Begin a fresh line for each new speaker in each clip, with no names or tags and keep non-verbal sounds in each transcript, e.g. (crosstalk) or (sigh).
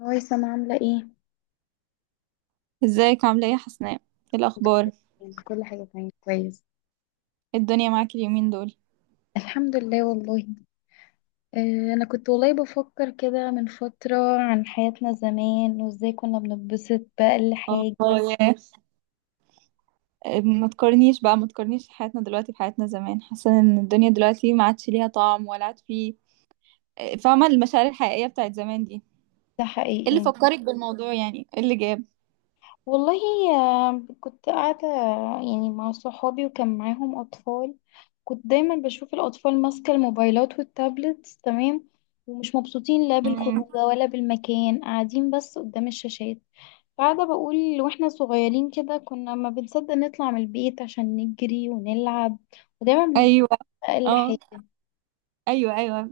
هاي سما عاملة ايه؟
ازيك عاملة ايه يا حسناء؟ ايه الأخبار؟
كل حاجة تمام كويس.
ايه الدنيا معاك اليومين دول؟
الحمد لله والله. أنا كنت والله بفكر كده من فترة عن حياتنا زمان وازاي كنا بنتبسط بأقل حاجة.
والله، وما تقارنيش بقى، ما تقارنيش حياتنا دلوقتي بحياتنا زمان. حاسة ان الدنيا دلوقتي ما عادش ليها طعم ولا عاد في. فاهمة المشاعر الحقيقية بتاعت زمان دي؟ ايه
ده
اللي
حقيقي.
فكرك بالموضوع؟ ايه اللي جاب؟
والله، كنت قاعدة، يعني مع صحابي وكان معاهم أطفال. كنت دايما بشوف الأطفال ماسكة الموبايلات والتابلتس، تمام. ومش مبسوطين لا
مم.
بالخروجة ولا بالمكان، قاعدين بس قدام الشاشات. قاعدة بقول واحنا صغيرين كده كنا ما بنصدق نطلع من البيت عشان نجري ونلعب. ودايما بنستنى
ايوه.
أقل حاجة.
اه. ايوه ايوه.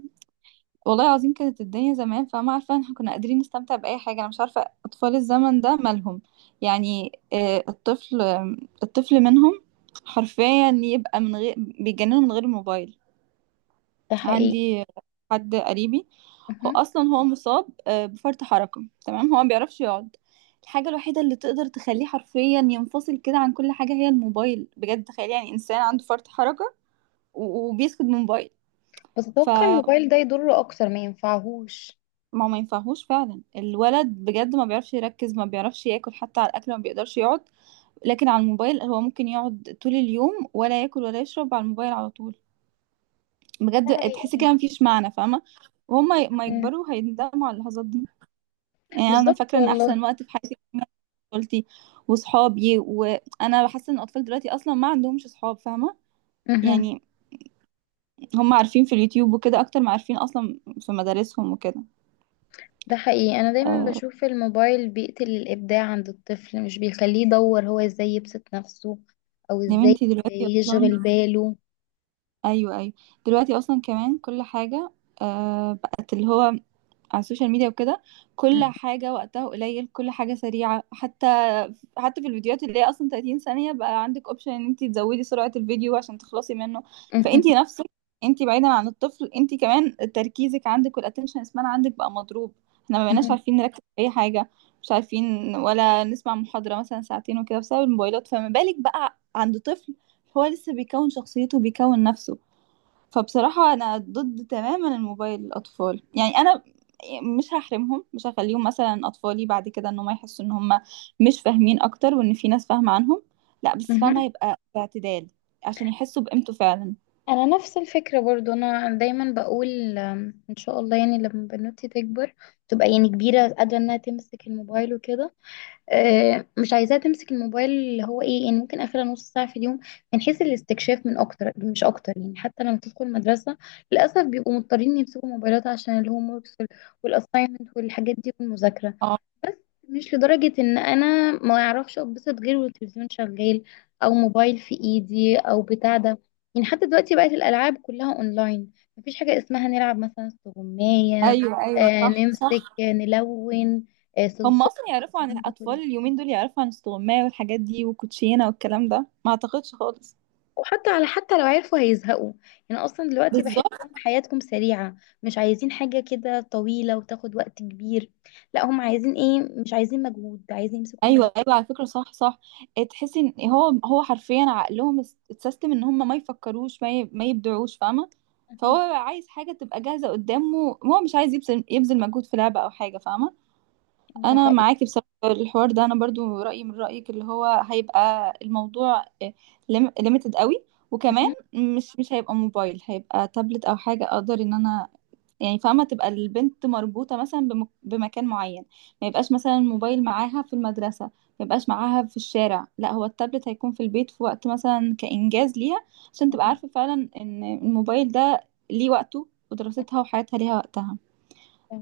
والله العظيم كانت الدنيا زمان، فما عارفة، احنا كنا قادرين نستمتع بأي حاجة. أنا مش عارفة أطفال الزمن ده مالهم. الطفل، الطفل منهم حرفيا يبقى من غير، بيتجننوا من غير الموبايل.
ده حقيقي.
عندي حد قريبي، هو
مهم.
أصلا هو مصاب بفرط حركة، تمام؟ هو ما بيعرفش يقعد. الحاجة الوحيدة اللي تقدر تخليه حرفيا ينفصل كده عن كل حاجة هي الموبايل. بجد تخيل يعني إنسان عنده فرط حركة وبيسكت من موبايل.
بس اتوقع الموبايل ده يضره اكتر ما ينفعهوش.
ما هو ما ينفعهوش فعلا. الولد بجد ما بيعرفش يركز، ما بيعرفش ياكل، حتى على الاكل ما بيقدرش يقعد. لكن على الموبايل هو ممكن يقعد طول اليوم، ولا ياكل ولا يشرب، على الموبايل على طول.
ده
بجد تحسي
حقيقي.
كده مفيش معنى، فاهمه؟ وهم ما
مم.
يكبروا هيندموا على اللحظات دي. يعني انا
بالظبط
فاكره ان
والله.
احسن وقت في حياتي كان طفولتي وصحابي، وانا حاسه ان الاطفال دلوقتي اصلا ما عندهمش صحاب، فاهمه؟
مهم.
يعني هم عارفين في اليوتيوب وكده اكتر ما عارفين اصلا في مدارسهم وكده.
ده حقيقي. انا دايما
آه،
بشوف الموبايل بيقتل الابداع عند الطفل، مش بيخليه يدور هو ازاي يبسط نفسه او
يا
ازاي
بنتي دلوقتي اصلا،
يشغل باله.
ايوه ايوه، دلوقتي اصلا كمان كل حاجه بقت اللي هو على السوشيال ميديا وكده. كل
مهم.
حاجه وقتها قليل، كل حاجه سريعه، حتى في الفيديوهات اللي هي اصلا 30 ثانيه بقى عندك اوبشن ان انت تزودي سرعه الفيديو عشان تخلصي منه. فانت نفسك، انت بعيدا عن الطفل، انت كمان تركيزك عندك والاتنشن سبان عندك بقى مضروب. احنا ما بقيناش
مهم.
عارفين نركز في اي حاجه، مش عارفين ولا نسمع محاضره مثلا ساعتين وكده بسبب الموبايلات، فما بالك بقى عند طفل هو لسه بيكون شخصيته، بيكون نفسه. فبصراحة أنا ضد تماما الموبايل للأطفال. يعني أنا مش هحرمهم، مش هخليهم مثلا أطفالي بعد كده إن هم يحسوا إن هم مش فاهمين أكتر وإن في ناس فاهمة عنهم. لا، بس
مهم.
فاهمة يبقى باعتدال عشان يحسوا بقيمته فعلا.
انا نفس الفكره برضو، انا دايما بقول ان شاء الله يعني لما بنوتي تكبر تبقى يعني كبيره قادره انها تمسك الموبايل وكده، مش عايزاها تمسك الموبايل اللي هو ايه، يعني ممكن اخرها نص ساعه في اليوم من حيث الاستكشاف، من اكتر مش اكتر. يعني حتى لما تدخل مدرسه، للاسف بيبقوا مضطرين يمسكوا موبايلات عشان الهوم وركس والاساينمنت والحاجات دي والمذاكره.
اه.
مش لدرجة ان انا ما اعرفش اتبسط غير والتلفزيون شغال او موبايل في ايدي او بتاع ده. يعني حتى دلوقتي بقت الالعاب كلها اونلاين، مفيش حاجة اسمها نلعب مثلا استغماية،
أيوه أيوه، صح
نمسك،
صح.
نلون،
هم
صلصال،
أصلا يعرفوا عن
الكلام ده
الأطفال
كله.
اليومين دول، يعرفوا عن استغماية والحاجات دي والكوتشينة والكلام ده؟ ما أعتقدش خالص.
وحتى على، حتى لو عرفوا هيزهقوا. يعني اصلا دلوقتي
بالظبط.
بحسهم حياتكم سريعة، مش عايزين حاجة كده طويلة وتاخد وقت كبير. لا هم عايزين ايه، مش عايزين مجهود، عايزين يمسكوا الموبايل.
ايوه ايوه، على فكره صح صح. إيه، تحسي ان هو هو حرفيا عقلهم اتسيستم ان هم ما يفكروش، ما يبدعوش، فاهمه؟ فهو
أها،
عايز حاجه تبقى جاهزه قدامه، هو مش عايز يبذل مجهود في لعبه او حاجه، فاهمه؟
ده
انا
حقيقي.
معاكي بصراحه في الحوار ده، انا برضو رايي من رايك، اللي هو هيبقى الموضوع ليميتد قوي. وكمان
أها،
مش هيبقى موبايل، هيبقى تابلت او حاجه اقدر ان انا، يعني فاهمة، تبقى البنت مربوطة مثلا بمكان معين. ما يبقاش مثلا الموبايل معاها في المدرسة، ما يبقاش معاها في الشارع. لا، هو التابلت هيكون في البيت في وقت مثلا كإنجاز ليها، عشان تبقى
أها.
عارفة فعلا ان الموبايل ده ليه وقته، ودراستها وحياتها ليها وقتها.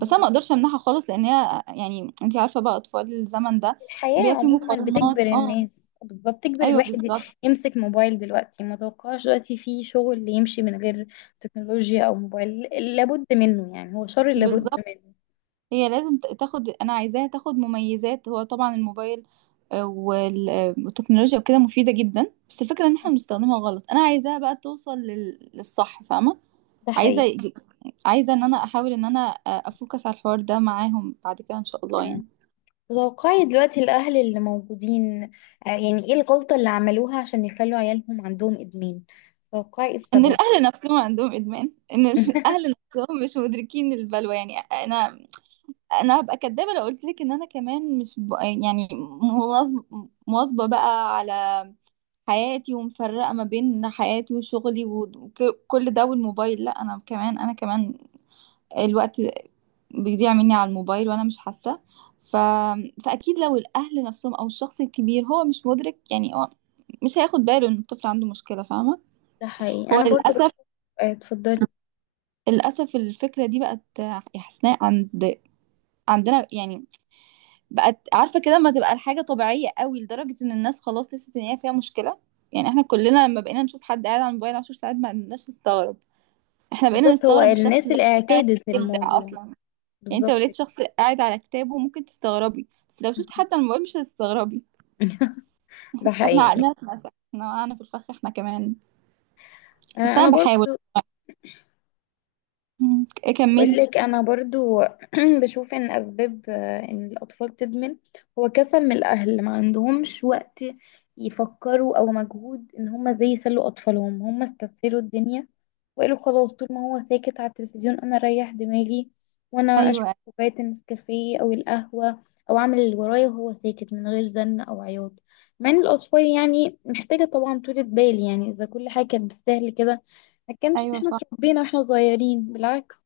بس انا ما اقدرش امنعها خالص، لان هي يعني انتي عارفة بقى اطفال الزمن ده
الحياة
بيبقى في
عموما بتجبر
مقارنات. اه،
الناس، بالظبط تجبر
ايوه
الواحد
بالظبط.
يمسك موبايل. دلوقتي ما توقعش دلوقتي في شغل يمشي من غير تكنولوجيا او موبايل، لابد منه، يعني هو شر لابد
بالظبط،
منه.
هي لازم تاخد، انا عايزاها تاخد مميزات. هو طبعا الموبايل والتكنولوجيا وكده مفيدة جدا، بس الفكرة ان احنا بنستخدمها غلط. انا عايزاها بقى توصل لل... للصح، فاهمة؟
ده حقيقي.
عايزة، ان انا احاول ان انا افوكس على الحوار ده معاهم بعد كده ان شاء الله
مم.
يعني.
توقعي دلوقتي الأهل اللي موجودين يعني ايه الغلطة اللي عملوها عشان يخلوا عيالهم عندهم إدمان، توقعي إيه
ان
السبب؟
الاهل نفسهم عندهم ادمان، ان الاهل
(laughs)
نفسهم مش مدركين البلوى. يعني انا، انا هبقى كدابة لو قلت لك ان انا كمان مش ب... يعني مواظبة بقى على حياتي ومفرقة ما بين حياتي وشغلي وكل ده والموبايل. لا انا كمان، انا كمان الوقت بيضيع مني على الموبايل وانا مش حاسه. ف... فاكيد لو الاهل نفسهم او الشخص الكبير هو مش مدرك، يعني هو مش هياخد باله ان الطفل عنده مشكله، فاهمه؟
ده حقيقي.
هو
أنا برضو
للاسف،
بشوف، اتفضلي.
للاسف الفكره دي بقت يا حسناء عند عندنا، يعني بقت عارفه كده، لما تبقى الحاجه طبيعيه قوي لدرجه ان الناس خلاص لسه ان هي فيها مشكله. يعني احنا كلنا لما بقينا نشوف حد قاعد على الموبايل عشر ساعات ما بقيناش نستغرب. احنا بقينا
بالظبط، هو
نستغرب الشخص
الناس
اللي هو
اللي
قاعد
اعتادت
يبدع
الموضوع.
اصلا. يعني انت لو
بالظبط
لقيت شخص قاعد على كتابه ممكن تستغربي، بس لو شفت
كده.
حد على الموبايل مش هتستغربي.
(laughs) ده
احنا
حقيقي.
عقلنا اتمسح، احنا وقعنا في الفخ احنا كمان. بس
انا
انا بحاول.
برضو
مم. اكملي.
بقولك انا برضو (clears throat) بشوف ان اسباب ان الاطفال تدمن هو كسل من الاهل، ما عندهمش وقت يفكروا او مجهود ان هم ازاي يسلوا اطفالهم، هم استسهلوا الدنيا وقالوا خلاص طول ما هو ساكت على التلفزيون انا اريح دماغي وانا اشرب
ايوه
كوبايه النسكافيه او القهوه او اعمل اللي ورايا، وهو ساكت من غير زن او عياط. مع ان الاطفال يعني محتاجه طبعا طولة بال، يعني اذا كل حاجه كانت بالسهل كده ما كانش
ايوه
احنا
صح.
اتربينا واحنا صغيرين، بالعكس.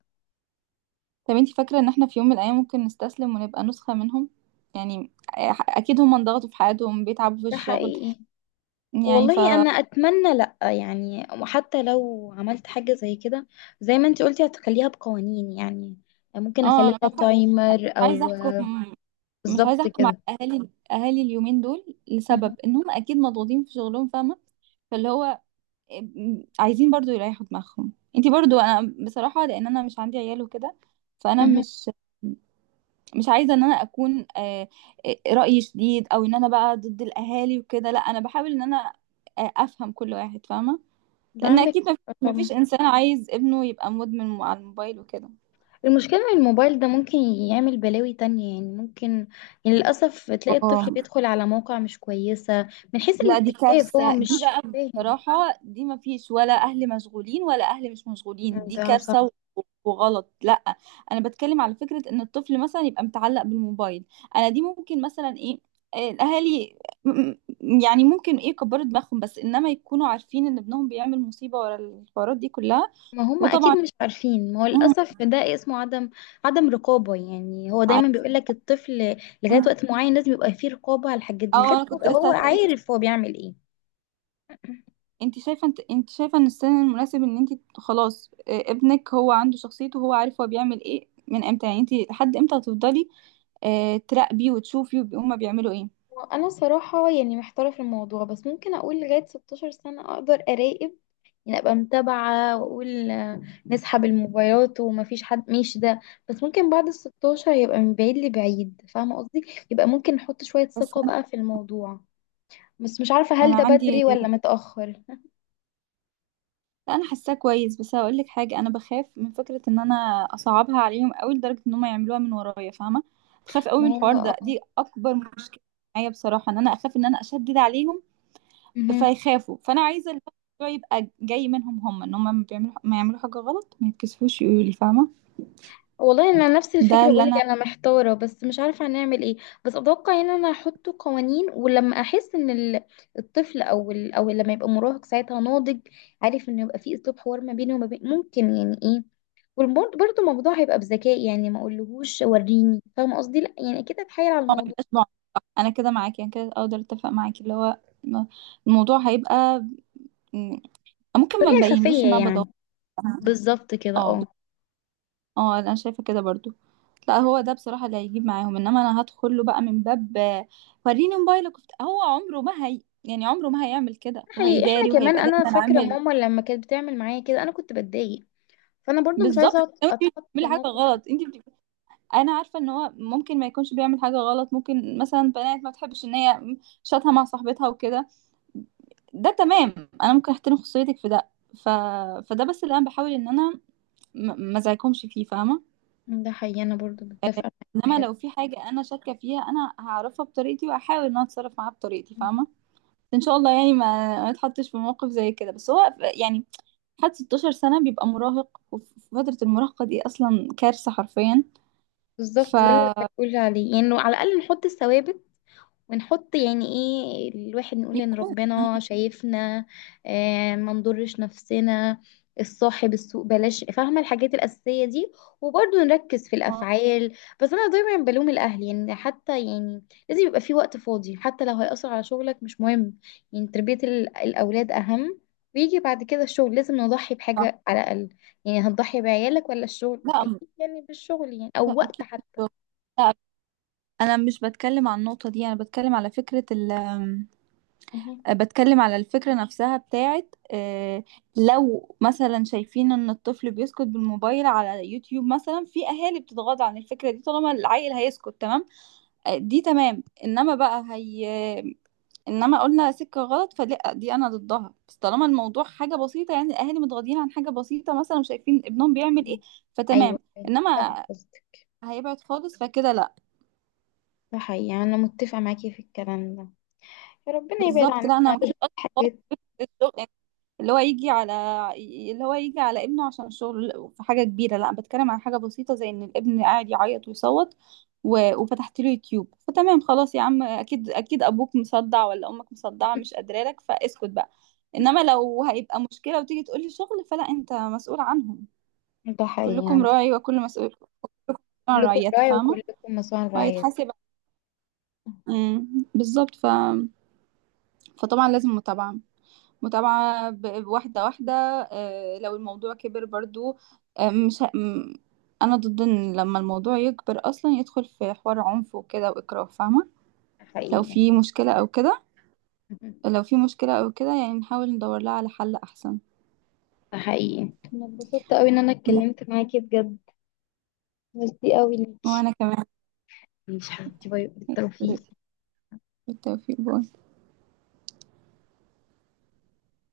طب انت فاكره ان احنا في يوم من الايام ممكن نستسلم ونبقى نسخه منهم؟ يعني اكيد هم انضغطوا في حياتهم، بيتعبوا في
ده
الشغل،
حقيقي.
يعني ف
والله انا اتمنى لا، يعني وحتى لو عملت حاجه زي كده زي ما انت قلتي هتخليها بقوانين، يعني ممكن
اه
اخلي
انا
لها
بح...
تايمر
عايزه
او
احكم، مش عايزه
بالظبط
احكم على
كده.
اهالي، اهالي اليومين دول، لسبب
مهم.
ان هم اكيد مضغوطين في شغلهم، فاهمه؟ فاللي هو عايزين برضو يريحوا دماغهم، انتي برضو، انا بصراحة لان انا مش عندي عيال وكده، فانا
مهم.
مش، مش عايزة ان انا اكون رأيي شديد او ان انا بقى ضد الاهالي وكده. لا انا بحاول ان انا افهم كل واحد، فاهمة؟
ده
لان
عندك
اكيد
حق طبعا.
مفيش انسان عايز ابنه يبقى مدمن على الموبايل وكده.
المشكله ان الموبايل ده ممكن يعمل بلاوي تانية، يعني ممكن، يعني للاسف تلاقي الطفل
اه.
بيدخل على مواقع مش كويسه من حيث
لا دي
الاستكشاف، هو
كارثة دي
مش
بقى،
فاهم.
بصراحة. دي ما فيش ولا أهل مشغولين ولا أهل مش مشغولين، دي
ده صح.
كارثة وغلط. لا أنا بتكلم على فكرة إن الطفل مثلا يبقى متعلق بالموبايل. أنا دي ممكن مثلا إيه، الأهالي م- يعني ممكن إيه يكبروا دماغهم، بس إنما يكونوا عارفين إن ابنهم بيعمل مصيبة ورا الحوارات دي كلها.
ما هم اكيد
وطبعا،
مش عارفين، ما هو
مم.
للاسف ده اسمه عدم، عدم رقابه. يعني هو دايما
عارف-
بيقول لك الطفل لغايه وقت معين لازم يبقى فيه رقابه على الحاجات دي
اه،
لغايه
أنا
ما
كنت
يبقى
لسه
هو
هسألك.
عارف هو بيعمل ايه.
انت شايفه، انت شايفه ان السن المناسب ان انت خلاص ابنك هو عنده شخصيته، هو عارف هو بيعمل ايه من امتى؟ يعني انت لحد امتى هتفضلي تراقبي وتشوفي هما بيعملوا ايه؟
انا صراحه يعني محتاره في الموضوع، بس ممكن اقول لغايه 16 سنه اقدر اراقب، يعني ابقى متابعه واقول نسحب الموبايلات ومفيش حد مش ده. بس ممكن بعد ال 16 يبقى من بعيد لبعيد، فاهمه قصدي؟ يبقى ممكن نحط شويه
بس
ثقه
انا
بقى في الموضوع، بس مش عارفه هل
انا
ده بدري
عندي،
ولا متاخر.
لا انا حاساه كويس، بس هقول لك حاجه، انا بخاف من فكره ان انا اصعبها عليهم قوي لدرجه ان هم يعملوها من ورايا، فاهمه؟ بخاف قوي
ما
من
هو
الحوار
اه.
ده، دي اكبر مشكله معايا بصراحه، ان انا اخاف ان انا اشدد عليهم
مهم.
فيخافوا. فانا عايزه الموضوع يبقى جاي منهم هم، ان هم ما بيعملوا، ما يعملوا حاجه غلط ما يتكسفوش يقولوا لي، فاهمه؟
والله انا نفس
ده
الفكره،
اللي
بقولك
انا
انا محتاره بس مش عارفه هنعمل ايه. بس اتوقع ان انا هحط قوانين، ولما احس ان الطفل او لما يبقى مراهق ساعتها ناضج عارف، ان يبقى في اسلوب حوار ما بينه وما بين، ممكن يعني ايه، وبرضه الموضوع هيبقى بذكاء، يعني ما اقولهوش وريني، فاهمه قصدي؟ لا يعني اكيد اتحايل على
اه ما
الموضوع
يبقاش نوع، انا كده معاكي، انا كده اقدر اتفق معاكي، اللي هو إنه الموضوع هيبقى م- ممكن ما
بطريقه
نبينلوش
خفيه
ان انا بدور.
يعني. بالظبط كده
اه ب-
اه.
اه انا شايفه كده برضو. لا هو ده بصراحه اللي هيجيب معاهم، انما انا هدخل له بقى من باب وريني موبايلك هو عمره ما، هي يعني عمره ما هيعمل كده،
حقيقي احنا
وهيداري
كمان،
وهيبقى
انا
دايما
فاكره
عامل.
ماما لما كانت بتعمل معايا كده انا كنت بتضايق، فانا برضو مش
بالظبط.
عايزه
انت
اتحط في
بتعملي حاجه
الموقف.
غلط، انت بت... انا عارفه ان هو ممكن ما يكونش بيعمل حاجه غلط، ممكن مثلا بنات ما تحبش ان هي شاتها مع صاحبتها وكده، ده تمام، انا ممكن احترم خصوصيتك في ده. ف... فده بس اللي انا بحاول ان انا ما ازعجكمش فيه، فاهمه؟
ده حقيقي، انا برضو متفقه معاك في
انما
الحتة.
لو في حاجه انا شاكه فيها انا هعرفها بطريقتي، وهحاول ان انا اتصرف معاها بطريقتي، فاهمه؟ ان شاء الله يعني ما، ما اتحطش في موقف زي كده. بس هو يعني حد 16 سنه بيبقى مراهق، وفي فتره المراهقه دي اصلا كارثه حرفيا.
بالظبط، ده اللي
فيكون
بقول عليه. يعني لو على الاقل نحط الثوابت، ونحط يعني ايه، الواحد نقول ان ربنا شايفنا، آه ما نضرش نفسنا، الصاحب السوق بلاش، فاهمة، الحاجات الأساسية دي. وبرضه نركز في الأفعال. بس أنا دايما بلوم الأهل يعني، حتى يعني لازم يبقى في وقت فاضي حتى لو هيأثر على شغلك مش مهم. يعني تربية الأولاد أهم، ويجي بعد كده الشغل. لازم نضحي
صح.
بحاجة على الأقل، يعني هتضحي بعيالك ولا الشغل؟
لا،
أكيد يعني بالشغل، يعني
لا
أو وقت
اكيد مش
حتى.
شغل. لا انا مش بتكلم عن النقطه دي، انا بتكلم على فكره،
مهم.
بتكلم على الفكرة نفسها بتاعت لو مثلا شايفين ان الطفل بيسكت بالموبايل على يوتيوب مثلا، في اهالي بتتغاضى عن الفكرة دي طالما العيل هيسكت، تمام دي تمام. انما بقى هي، انما قلنا سكة غلط فلا دي انا ضدها. بس طالما الموضوع حاجة بسيطة يعني الاهالي متغاضين عن حاجة بسيطة، مثلا شايفين ابنهم بيعمل ايه، فتمام.
أيوه فاهمة
انما
قصدك.
هيبعد خالص فكده لا.
ده حقيقي، أنا متفقة معاكي في الكلام ده. ربنا يبعد
بالظبط. لا انا
عننا
ما كانش قصدي
الحاجات.
خالص اللي هو يجي على، اللي هو يجي على ابنه عشان شغل في حاجة كبيرة، لا بتكلم عن حاجة بسيطة زي ان الابن قاعد يعيط ويصوت و... وفتحت له يوتيوب فتمام، خلاص يا عم، اكيد اكيد ابوك مصدع ولا امك مصدعة مش قادرة لك، فاسكت بقى. انما لو هيبقى مشكلة وتيجي تقولي شغل فلا، انت مسؤول عنهم.
ده حقيقي
كلكم
عندك.
راعي وكل مسؤول، كلكم عن
كلكم
رعيته،
راعي
فاهمة؟
وكلكم مسؤول عن رعيته.
وهيتحاسب. مم، بالظبط. ف... فطبعا لازم متابعة، متابعة واحدة واحدة. لو الموضوع كبر برضو آه، مش ه- م- أنا ضد إن لما الموضوع يكبر أصلا يدخل في حوار عنف وكده وإكراه، فاهمة؟
ده
لو
حقيقي
في
عندك.
مشكلة أو كده، لو في مشكلة أو كده، يعني نحاول ندور لها على حل أحسن.
ده حقيقي، أنا اتبسطت أوي إن أنا اتكلمت معاكي بجد. ميرسي أوي ليكي.
وأنا كمان.
ماشي حبيبتي، باي، بالتوفيق.
بالتوفيق.